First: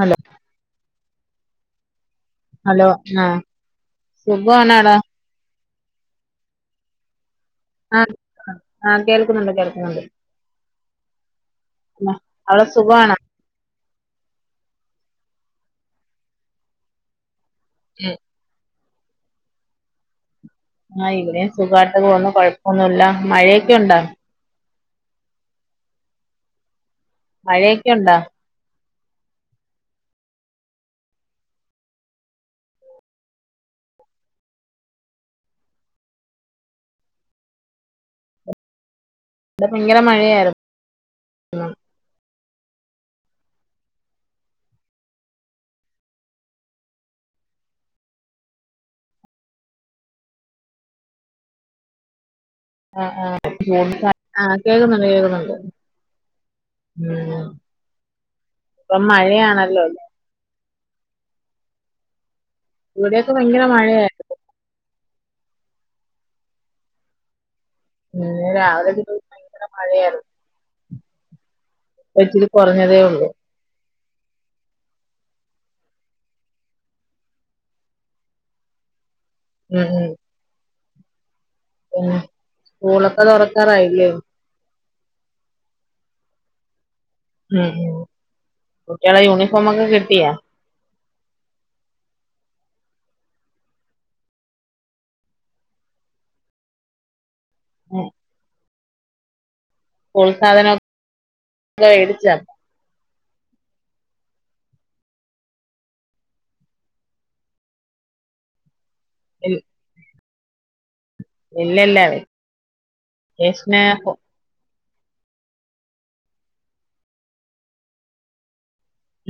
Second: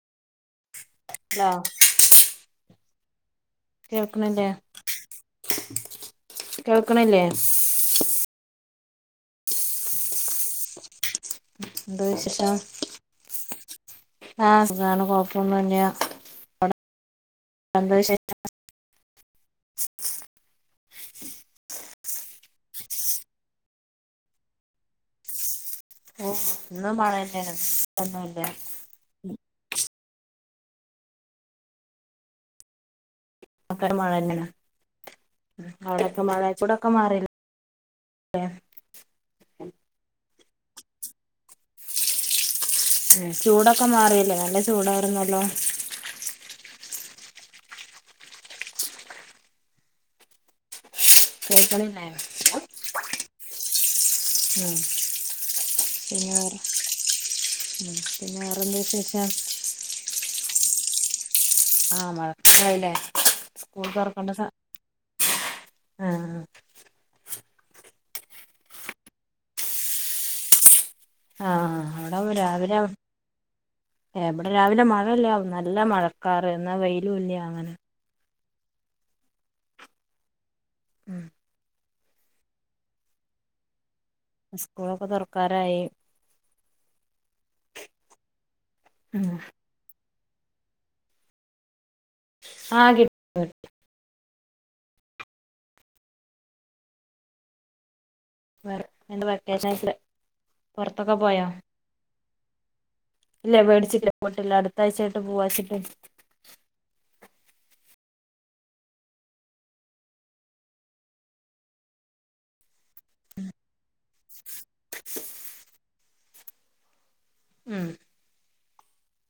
Hello hello hello ആഹ് കേൾക്കണില്ലേ സുഖാണാടാ കേൾക്കണില്ലേ ആ ആ കേൾക്കുന്നുണ്ട് കേൾക്കുന്നുണ്ട് എന്താ അവ്ടെ സുഖവാണാ ആ സുഖാണ് കൊഴപ്പൊന്നൂല്ല്യ അ എന്താ വിശേഷം ആ ഇവിടെം സുഖാട്ട് പോന്നു കൊഴപ്പൊന്നുല്ല മഴയൊക്കെണ്ടാ ഓ ഒന്നും പറല്ലേ മഴയൊക്കെ ഉണ്ടോ ഒന്നുല്ല ഉം അക്കെട് മഴവെരുന്ന്ണ് അവിടൊക്കെ മഴ ഇവ്ടൊക്ക മഴില്ല ഏ ഇടെ ഭയങ്കര മഴയാര്ന്ന് ഉം ഉം ചൂടൊക്കെ മാറീലെ നല്ല ചൂടായിരുന്നല്ലോ കേക്കണില്ലേ ആ ആ കൂടുത ആ ഉം കേക്കുന്നുണ്ട് കേക്കുന്നുണ്ട് പിന്നെ ഉം ശെ ഇപ്പം മഴയാണല്ലോ ആഹ് മഴക്കാലായില്ലേ ഇവിടെയൊക്കെ ഭയങ്കര സ്കൂൾ മഴയായിരുന്നു തൊറക്കണ്ട സ ആഹ് പിന്നെ രാവിലെ എനീറ്റപ്പോ ഭയങ്കര മഴയാര്ന്നു ആഹ് അവിടെ രാവിലെ കുറഞ്ഞതേ ഉള്ളൂ എബടെ രാവിലെ മഴല്ല്യ നല്ല മഴക്കാറ് എന്നാ വെയ്ലു ഇല്ല്യ അങ്ങനെ ഉം ഉം ഉം സ്കൂളൊക്കെ തൊറക്കാറായില്ലെയോ സ്കൂളൊക്കെ തൊറക്കാറായി ഉം ഉം കുട്ട്യോള ഉം യൂണിഫോമൊക്ക കിട്ടിയ. ആ കി [unintelligible] [unintelligible] സ്കൂൾ പുറത്തൊക്കെ പോയോ സാധനൊക്കെ വേടിച്ച ഇല്ല വേടിച്ചില്ല പോയിട്ടില്ല അടുത്താഴ്ചായിട്ട് പോവാച്ചിട്ട് ഉ [unintelligible] ഇല്ലല്ല വെക്കേഷന് [unintelligible] ഉം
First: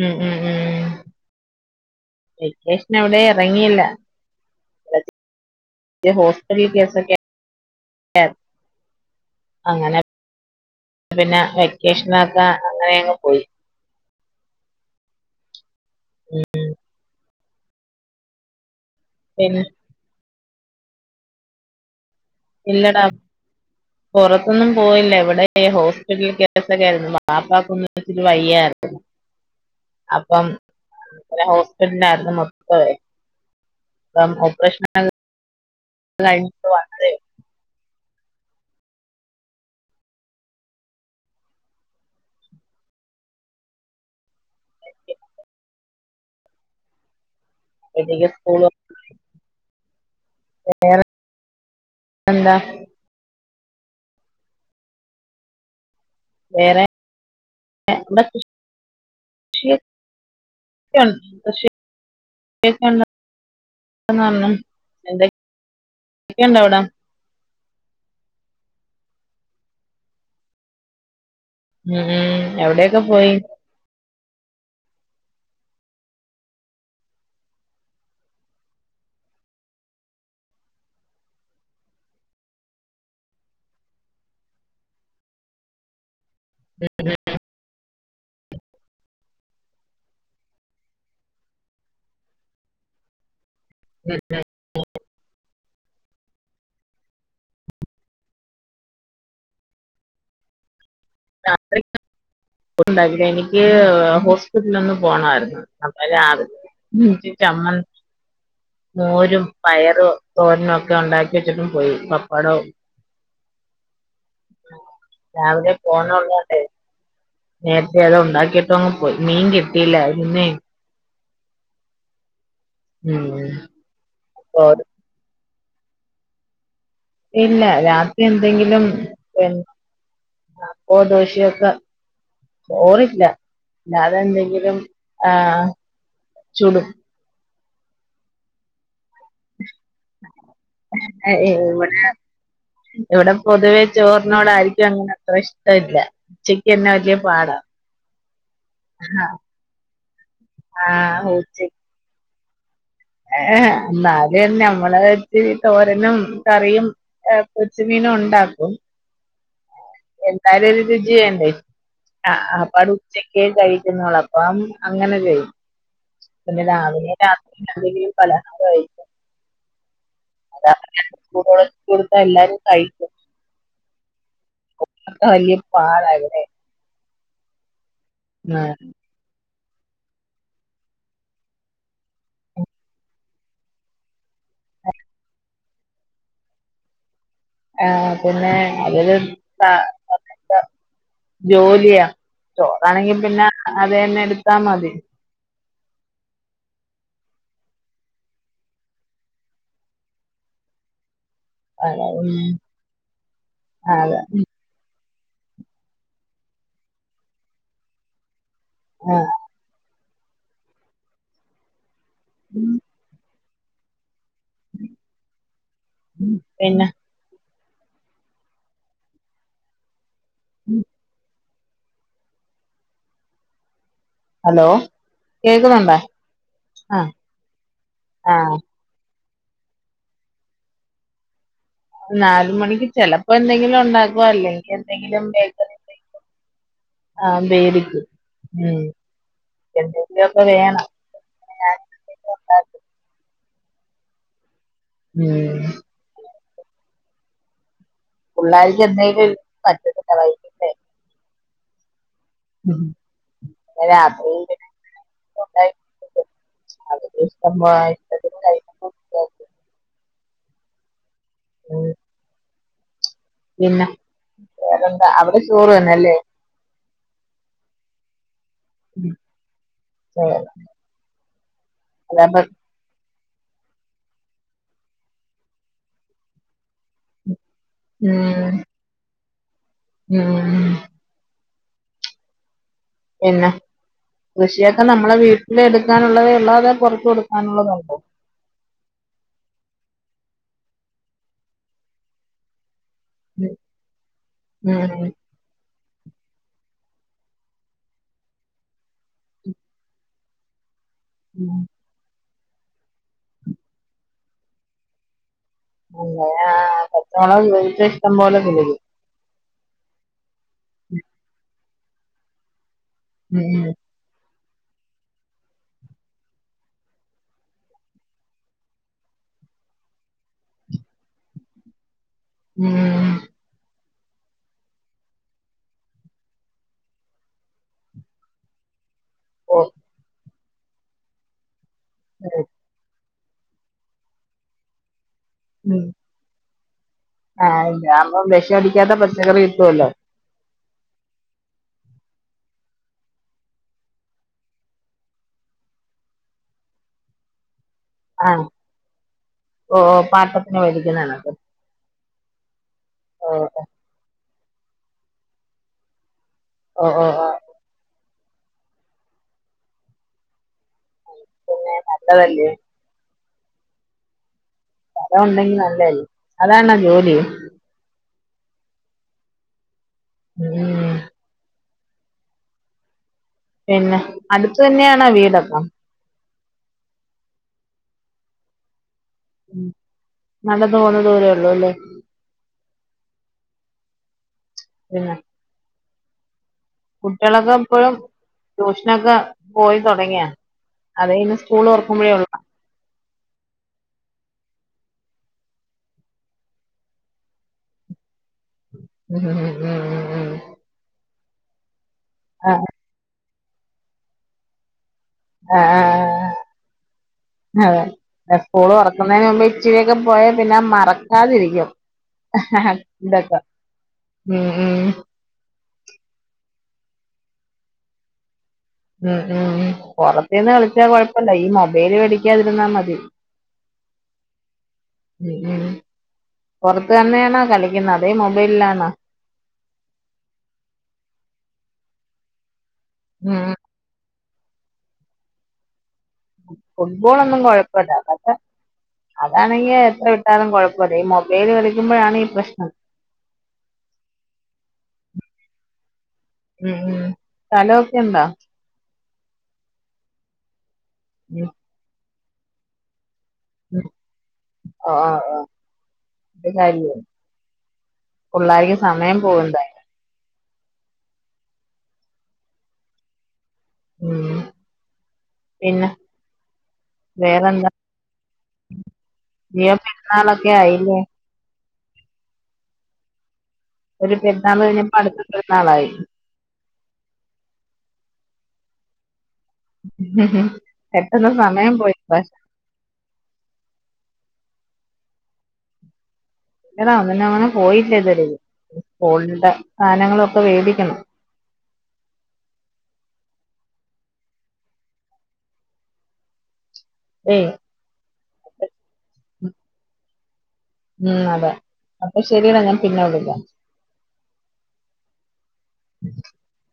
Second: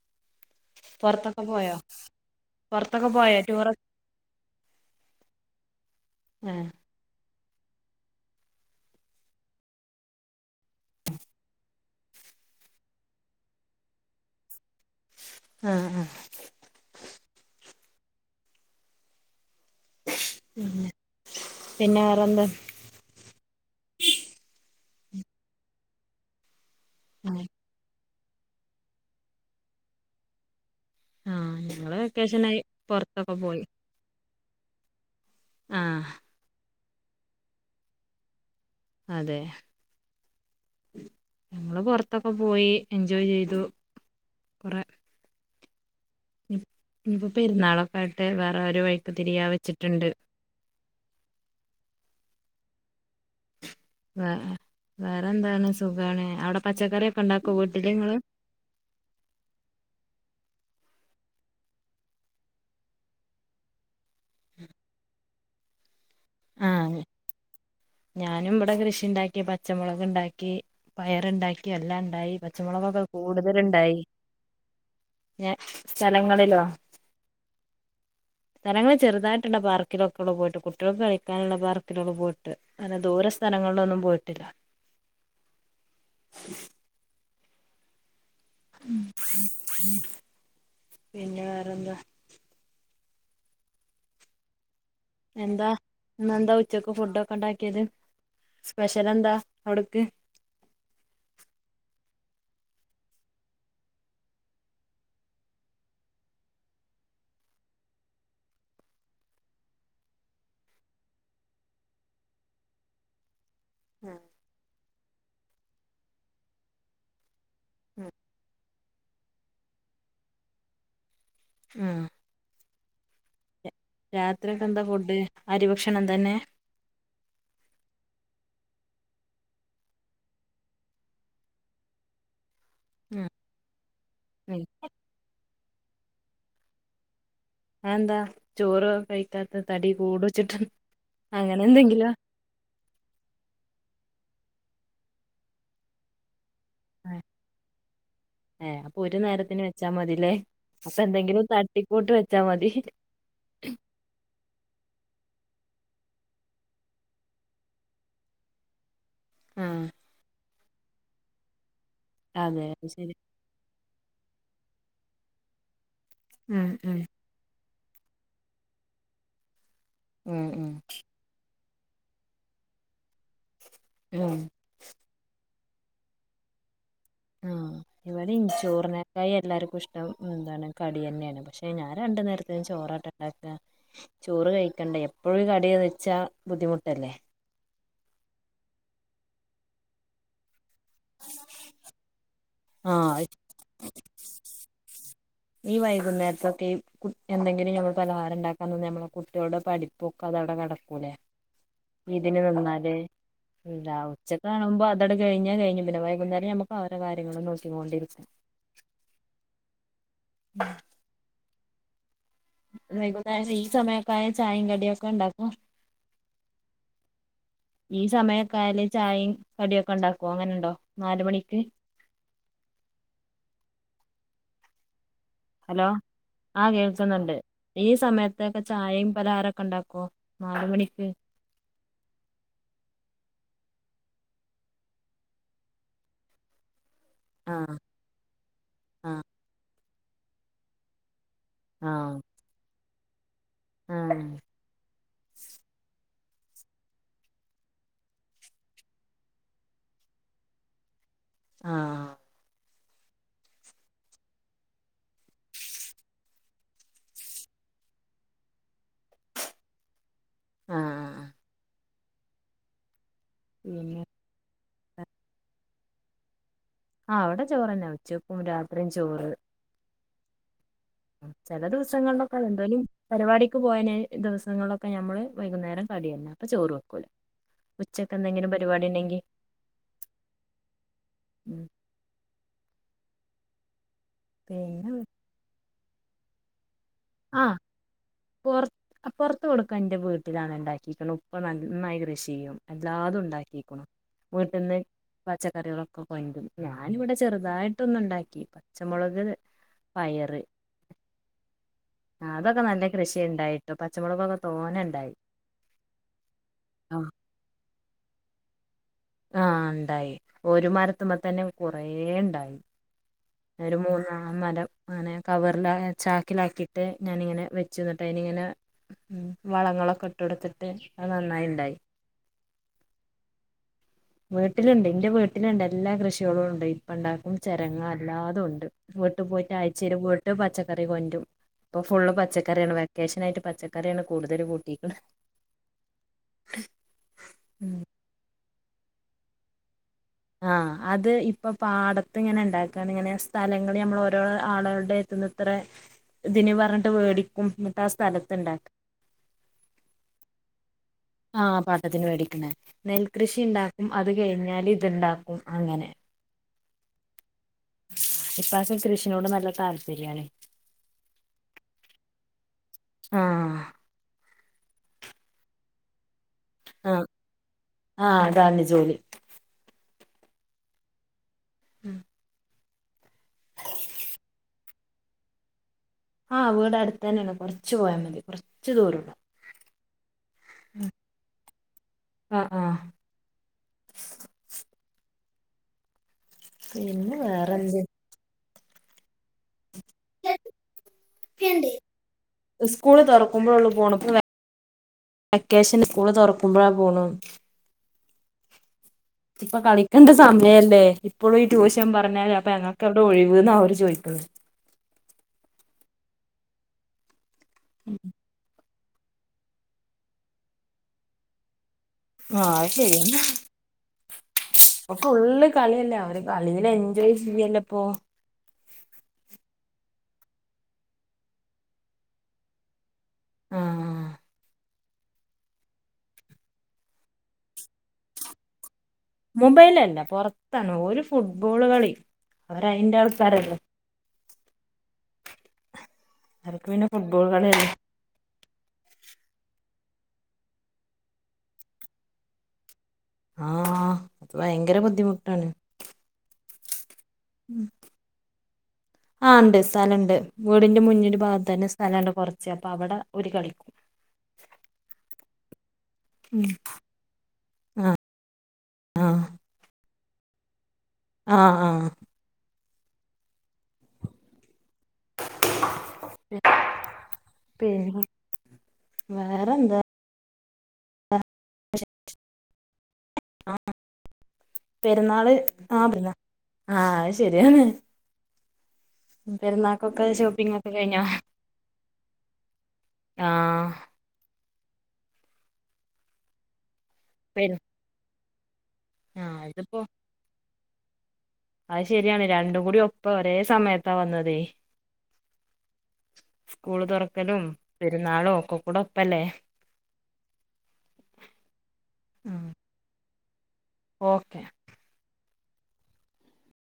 ഉം ഉം ഉം പുറത്തൊക്കെ പോയോ വെക്കേഷൻ പുറത്തൊക്കെ എവിടെ പോയോ ടൂറ് ഇറങ്ങില്ല ഹോസ്റ്റല് ആഹ് കേസൊക്കെ അങ്ങനെ പിന്നെ വെക്കേഷനാക്കാ അങ്ങനെയങ്ങ് പോയി ആഹ് ആ എങ്ങനെ ഉം പിന്നെ വേറെന്താ ഇല്ലടാ പുറത്തൊന്നും പോയില്ല എവിടെ ഹോസ്പിറ്റല് ക്കെ ആരുന്നു ആഹ് വാപ്പക്കും മ്മച്ചികും വയ്യരുന്നു അപ്പം ആഹ് ഞങ്ങള് ഹോസ്പിറ്റല് ആന്ന് വെക്കേഷനായി പുറത്തൊക്കെ പോയി മൊത്തം ഓപ്പറേഷൻ ആഹ് ജായിട്ട് വന്നതേ ഒള്ളൂ അതെ ഞങ്ങള് പുറത്തൊക്കെ പോയി എൻജോയ് ചെയ്തു കൊറേ ഇപ്പൊ പെരുന്നാളൊക്കെ ആയിട്ട് അപ്പോഴത്തേക്ക് സ്കൂൾ വേറെ ഒരു വൈക്ക് തിരിയാ വെച്ചിട്ടുണ്ട് വേറെ എന്താ വ വേറെന്താണ് സുഖാണ് അവിടെ വേറെ പച്ചക്കറിയൊക്കെ ഇണ്ടാക്കോ വീട്ടില് നിങ്ങള് ഇവിടെ എന്തായി [unintelligible] ഇക്കണ്ടവിടാ ആഹ് ഞാനും ഇവിടെ കൃഷി ഉണ്ടാക്കി പച്ചമുളക്ണ്ടാക്കി പയറുണ്ടാക്കി ഉം എല്ലാം ഉണ്ടായി ഉം എവിടെയൊക്കെ പച്ചമുളകൊക്കെ പോയി കൂടുതലുണ്ടായി ഞ സ്ഥലങ്ങളിലോ സ്ഥലങ്ങള് ചെറുതായിട്ടുണ്ട് പാർക്കൊക്കെ ഉള്ള പോയിട്ട് കുട്ടികളൊക്കെ കളിക്ക ക്കാനുള്ള പാർക്കില പോയിട്ട് അങ്ങനെ ദൂര സ്ഥലങ്ങളിലൊന്നും പോയിട്ടില്ല അ പിന്നെ വേറെന്താ ഉം ഉം എന്താ ഇന്നെന്താ ഉച്ചക്ക് ഫുഡ് ഒക്കെ ഉണ്ടാക്കിയത് സ്പെഷ്യൽ എന്താ അവിടുക്ക് രാത്രി ണ്ടായില്ല എനിക്ക് ഹോസ്പിറ്റലൊന്ന് പോണമായിരുന്നു അന്നേരം ഉം ചമ്മന്തി മോരും പയറും തോരനുംക്കെ ഉണ്ടാക്കി വെച്ചിട്ടും പോയി പപ്പടവും രാവിലെ പോണള്ളല്ലെ നേരത്തെ അത് ഉണ്ടാക്കിട്ടോ അങ്ങ് പോയി മീൻ കിട്ടിയില്ല നിന്നെ ആഹ് ഉം രാത്രിയൊക്കെ ചോറ് എന്താ ഫുഡ് അരിഭക്ഷണം തന്നെ ഇല്ല രാത്രി എന്തെങ്കിലും അപ്പ ദോശയൊക്കെ ചോറില്ല ഉം ഉം അതെന്തെങ്കിലും ആ ചുടും അതെന്ത ചോര് കഴി പറ്റാത്ത തടി കൂട് വച്ചിട്ടാ അങ്ങനെ ഇവിടെ എന്തെങ്കിലാ ചോറിനോടാആർക്കും അങ്ങനെ അത്ര ഇഷ്ടല്ല ഉച്ചക്ക് എന്നെ ആ വലിയ പാടാ ഏ അപ്പൊ ഒരു നേരത്തിന് വെച്ചാ മതില്ലേ ആ അപ്പൊ എന്തെങ്കിലും തട്ടിക്കൂട്ട് വെച്ചാ മതി ഏ എന്നാലന്ന നമ്മളെ കാര്യത്തിന് തോരനും കറിയും എ പച്ച മീനുംണ്ടാക്കും ആ ന്തായായാലോരു രുചിവേണ്ടേ ആ അതെ അത് അപ്പാടെ ശരി ഉച്ചക്ക് കഴിക്കുന്നുള്ള അപ്പം അങ്ങനെ ചെയ്യും പിന്നെ ഉം രാവിലേം രാത്രി [unintelligible] ഉം [unintelligible] ആ പാടല്ലെ ആ ഇവിടേം ചോറിനക്കായി എല്ലാർ ഇഷ്ടം എന്താണ് കടി യെന്നെയാണ് പക്ഷെ ഞാൻ രണ്ടു നേരത്തിനും ചോറാട്ടോ ണ്ടാക്കാ ചോറ് കഴിക്കണ്ടേ എപ്പോഴും കടിയ വെച്ചാ ബുദ്ധിമുട്ടല്ലേ ആ പിന്നെ അതില് ജോലിയാ ചോറാണെങ്കി ആഹ് പിന്നെ അത് ന്നെ എടുത്താ മതി ഈ വൈകുന്നേർത്തൊക്കെ കു എന്തെങ്കിലും ഞമ്മൾ പലഹാരം ണ്ടാക്കാൻ നിന്നാ നമ്മളെ കുട്ടികളുടെ പഠി പ്പൊക്കെ അതട നടക്കൂലെ അതെ ഇതിന് പിന്നെ നിന്നാല് അതെ ഉച്ച കാണുമ്പ ട്ടട് കഴിഞ്ഞാ കഴിഞ്ഞു പിന്നെ വൈകുന്നേരം നമുക്ക് അവര കാര്യങ്ങളും നോക്കിക്കൊണ്ടിരിക്കും ആ [inaudible] വൈകുന്നേരം ഈ സമയ [unintelligible] ചായിം കടിം ഒക്കെ ഇണ്ടാക്കും പിന്നെ ഈ സമയക്കായാല് ചായയും കടിയൊക്കെ ണ്ടാക്കോ അങ്ങനെ ണ്ടോ നാല് മണി [unintelligible] ഹലോ ഹലോ കേക്കുന്നുണ്ടോ ആ കേൾക്കുന്നുണ്ട് ഈ ആ സമയത്തൊക്കെ ചായയും പലഹാരൊക്കെ ണ്ടാക്കോ നാല് മണിക്ക് നാല് മണിക്ക് ചെലപ്പോ എന്തെങ്കിലും ണ്ടാക്കും അല്ലെങ്കി എന്തെങ്കിലും ബേക്കറി [unintelligible] [inaudible] ആ [unintelligible] ഉ ആ എന്തെങ്കിലോ ക്കെ വേണം ഞാൻ ആ എന്തെങ്കിലും ഉണ്ടാക്കും. ആ ഉം [unintelligible] ആ [unintelligible] [unintelligible] ആ ഉം പിന്നെ വേറെന്താ അവിടെ ചോറ് തന്നെല്ലേ ആ ഇവെടെ ചോറെന്നെ ഉച്ചക്കും രാത്രിയും ചോറ് ആ ചേല ദിവസങ്ങളിലൊക്കെ എന്തേലും പരിപാടിക്ക് പോയന് ദിവസങ്ങളിലൊക്കെ ഞമ്മള് വൈകുന്നേരം കടിയല്ല അപ്പൊ ചോറ് വെക്കൂല ഉച്ചക്ക് എന്തെങ്കിലും പരിപാടി ണ്ടെങ്കി ആ ഉം പിന്നെ കൃഷിയൊക്കെ പിന്നെ നമ്മളെ വീട്ടില് എടുക്കാനുള്ളതെ ഒള്ളോ അതോ ആ കൊടുക്കാനുള്ളതുണ്ടോ പോറ് പോറ്ത്ത് കൊടുക്ക ന്റെ വീട്ടിലാണ് ണ്ടാക്കിക്ക്‌ണ് ഉപ്പ നന്നായി കൃഷിയ്യും എല്ലാതും ണ്ടാക്കിക്കുണു വീട്ടിന്ന് ഉം പച്ചക്കറികളും [unintelligible] ഞാന് വിടെ ചെറ്തായിട്ടൊന് ണ്ടാക്കി പച്ചമുളക് പയറ് ഉം ആ അതൊക്കെ നല്ല കൃഷി ഇണ്ടായിട്ടും പച്ചമുളകൊക്കെ തോനെ ണ്ടായി. [unintelligible] പച്ചമുളക് വീട്ട് ല് ഇഷ്ടം പോലെ [unintelligible] ആഹ ഇണ്ടായി ഒരുമരത്തുമ്മ തന്നെ കുറേ ഇണ്ടായി. ഉം ഒരു മൂന്നാ ആ മരം അങ്ങനെ കവറില ചാക്കിലാക്കിയിട്ട് ഞാനിങ്ങനെ വെച്ചുന്നിട്ട് അയിലിങ്ങനെ. ഉ വളങ്ങളൊക്കെ ഇട്ട് കൊടുത്തിട്ട് അത് നന്നായി ഇണ്ടായി. ഉം വീട്ടിലുണ്ട് ഇന്റെ വീട്ടിലുണ്ട് എല്ലാ കൃഷികളും ഉണ്ട് ഇപ്പ ഉണ്ടാക്കും െചരങ്ങ എല്ലാതുണ്ട്. വീട്ട് പോയിട്ട് ഓ ആഴ്ച്ചയില് വീട്ട് പച്ചക്കറി കൊണ്ടും ഇപ്പൊ ഫുള് ഉം പച്ചക്കറിയാണ് വെ വെക്കേശനായിട്ട് പച്ചക്കറിയാണ് കൂടുതൽ കൂട്ടിക്ക്ണ്. ഉം ആഹ്പം അതാവുമ്പൊ വിഷടിക്കാത്ത പച്ചക്കറി കിട്ടുവല്ലോ? ആഹ അത് ഇപ്പൊ പാടത്ത്ങ്ങനെ ഇണ്ടാക്കാണ് ഇങ്ങനെ സ്ഥലങ്ങള്ൾ നമ്മൾ ഓരോരോ ആളുകളുടെ എടുത്ത് ഇത്രഇതിന് പറഞ്ഞിട്ട് മേടിക്കും. ആഹ ഓ പാട്ടത്തിന്വേടിക്ക. ആഹ പാട്ടത്തിന് മേടിക്കണ ഓ നെൽകൃഷി ഇണ്ടാക്കും അത് കഴിഞ്ഞാൽ. ഇതുണ്ടാക്കും അങ്ങനെ. ഓ ഓ ആ ഇപ്പാക്ക് കൃഷിനോട് നല്ല താല്പര്യാണ്. നല്ലതല്ലേ? ആഹ സ്ഥലം ഒണ്ടെങ്കി നല്ലതല്ലേ അതാണോജോലി? ആഹ അതാണ് ജോലി. ഉം ഉം പിന്നെ അടുത്ത് തന്നെയാണോ വീടൊക്കം. ആഹ് വീട് അടുത്ത് തന്നെയാണ് കുറച്ചു പോയാ മതി കുറച്ചു ദൂര ഒള്ളു. നടന്നു പോവാൻ ഉള്ള ദൂരള്ളുല്ലേ? ആഹ് ആഹ് പിന്നെ കുട്ടികളൊക്കെ വേറെന്ത് എപ്പോഴും ട്യൂഷനൊക്കെ പോയി തുടങ്ങിയ അതാഇന്ന് സ്കൂൾ ഓർക്കുമ്പോഴേ ഒള്ള. വെക്കേഷന് സ്കൂള് തുറക്കുമ്പോഴാ പോണു. ഇപ്പൊ കളിക്കണ്ട സമയല്ലേ? ഇപ്പോളും ഈ ട്യൂഷൻ പറഞ്ഞല് അപ്പൊ ആഹ് ഞങ്ങക്കെ വിടാ ഒഴിവിന്ന അവര് ചോദിക്കുന്നത്. ആ അതെ എപ്പോളും [inaudible] വക്കുന്നതിന് മുമ്പ് ഇച്ചിരിയൊക്കെ പോയ പിന്നെ മറക്കാതിരിക്കും. ആഹ അത് ശരി യാണ് ഇതൊക്കെ ഉം ഇപ്പോ ഉം ഫുള്ള് കളിയല്ലേ അവര് കളിൽ എൻ ജോയ് ചെയ്യല്ലപ്പോ. ഉം ഉം ഉ പുറത്തിരുന്ന് കളിച്ചാ കൊഴപ്പല്ല ഈ മൊബൈല് കളിക്കാതിരുന്നാ മതി. ആഹ ആഹ ഉ ഉ പൊറത്ത് തന്നെയണോ കളിക്കുന്നത് അതേ മൊബൈലിലാണോ? മൊബൈലല്ല പൊറത്താണ് ഓല് ഫുട്ബോള് കളി അവര് അയിന്റെ ഉം ആൾക്കാരല്ലോ. അവർക്ക് പിന്നെ ഫുട്ബോൾ ഒന്നും കളിയല്ലേ കൊഴപ്പില്ലാ പക്ഷെ അതാണെങ്കി എത്ര വിട്ടാലും കുഴപ്പല്ല ഈ മൊബൈല് കളിക്കുമ്പോഴാണ് ഈ പ്രശ്നം. ആഹ അത് ഭയങ്കര ബുദ്ധിമുട്ടാണ്. ഉം സ്ഥലൊക്കെ ഇണ്ടാ? ആണ്ട് സ്ഥലണ്ട് വീടിന്റെ മുന്നിൽ ഭാഗത്തന്നെ സ്ഥലണ്ട് കുറച്ച് അപ്പൊ അവിടെ ആ ആ ആ ഉം [unintelligible] ആഹ് പുള്ളേർക്ക് സമയം പോകണ്ടേ? ആഹ ആഹ ഉം പിന്നെ [unintelligible] വേറെന്താ പിന്നെ നീ വേറെന്താ പെരുന്നാളൊക്കെ ആയില്ലേ ആഹ് ഒരു പെരുന്നാൾ കഴിഞ്ഞപ്പോ അടുത്ത പെരുന്നാള് ആ പെരുന്നാളായി പെരുന്നാ ആഹ് ശരിയാണ് പെരുന്നാക്കൊക്കെ ഷോപ്പിംഗ് ഒക്കെ കഴിഞ്ഞോ പെട്ടെന്ന് സമയം പോയി പക്ഷെ ആഹ് [unintelligible] അങ്ങനെ പെരു പോയില്ല ഇതുവരേയും ആഹ് സ്കൂളിന്റെ ഇതിപ്പോ സാധനങ്ങളൊക്കെ മേടിക്കണം അത് ശെരിയാണ് രണ്ടും കൂടി ഒപ്പം ഒരേ സമയത്താ വന്നത് [inaudible] സ്കൂൾ തുറക്കലും ഏയ് പെരുന്നാളും ഒക്കെ കൂടെ ഒപ്പല്ലേ ഉം അതെ അപ്പൊ ഉം ശരിടാ ഞാൻ പിന്നെ വിളിക്കാം ഓക്കെ [unintelligible]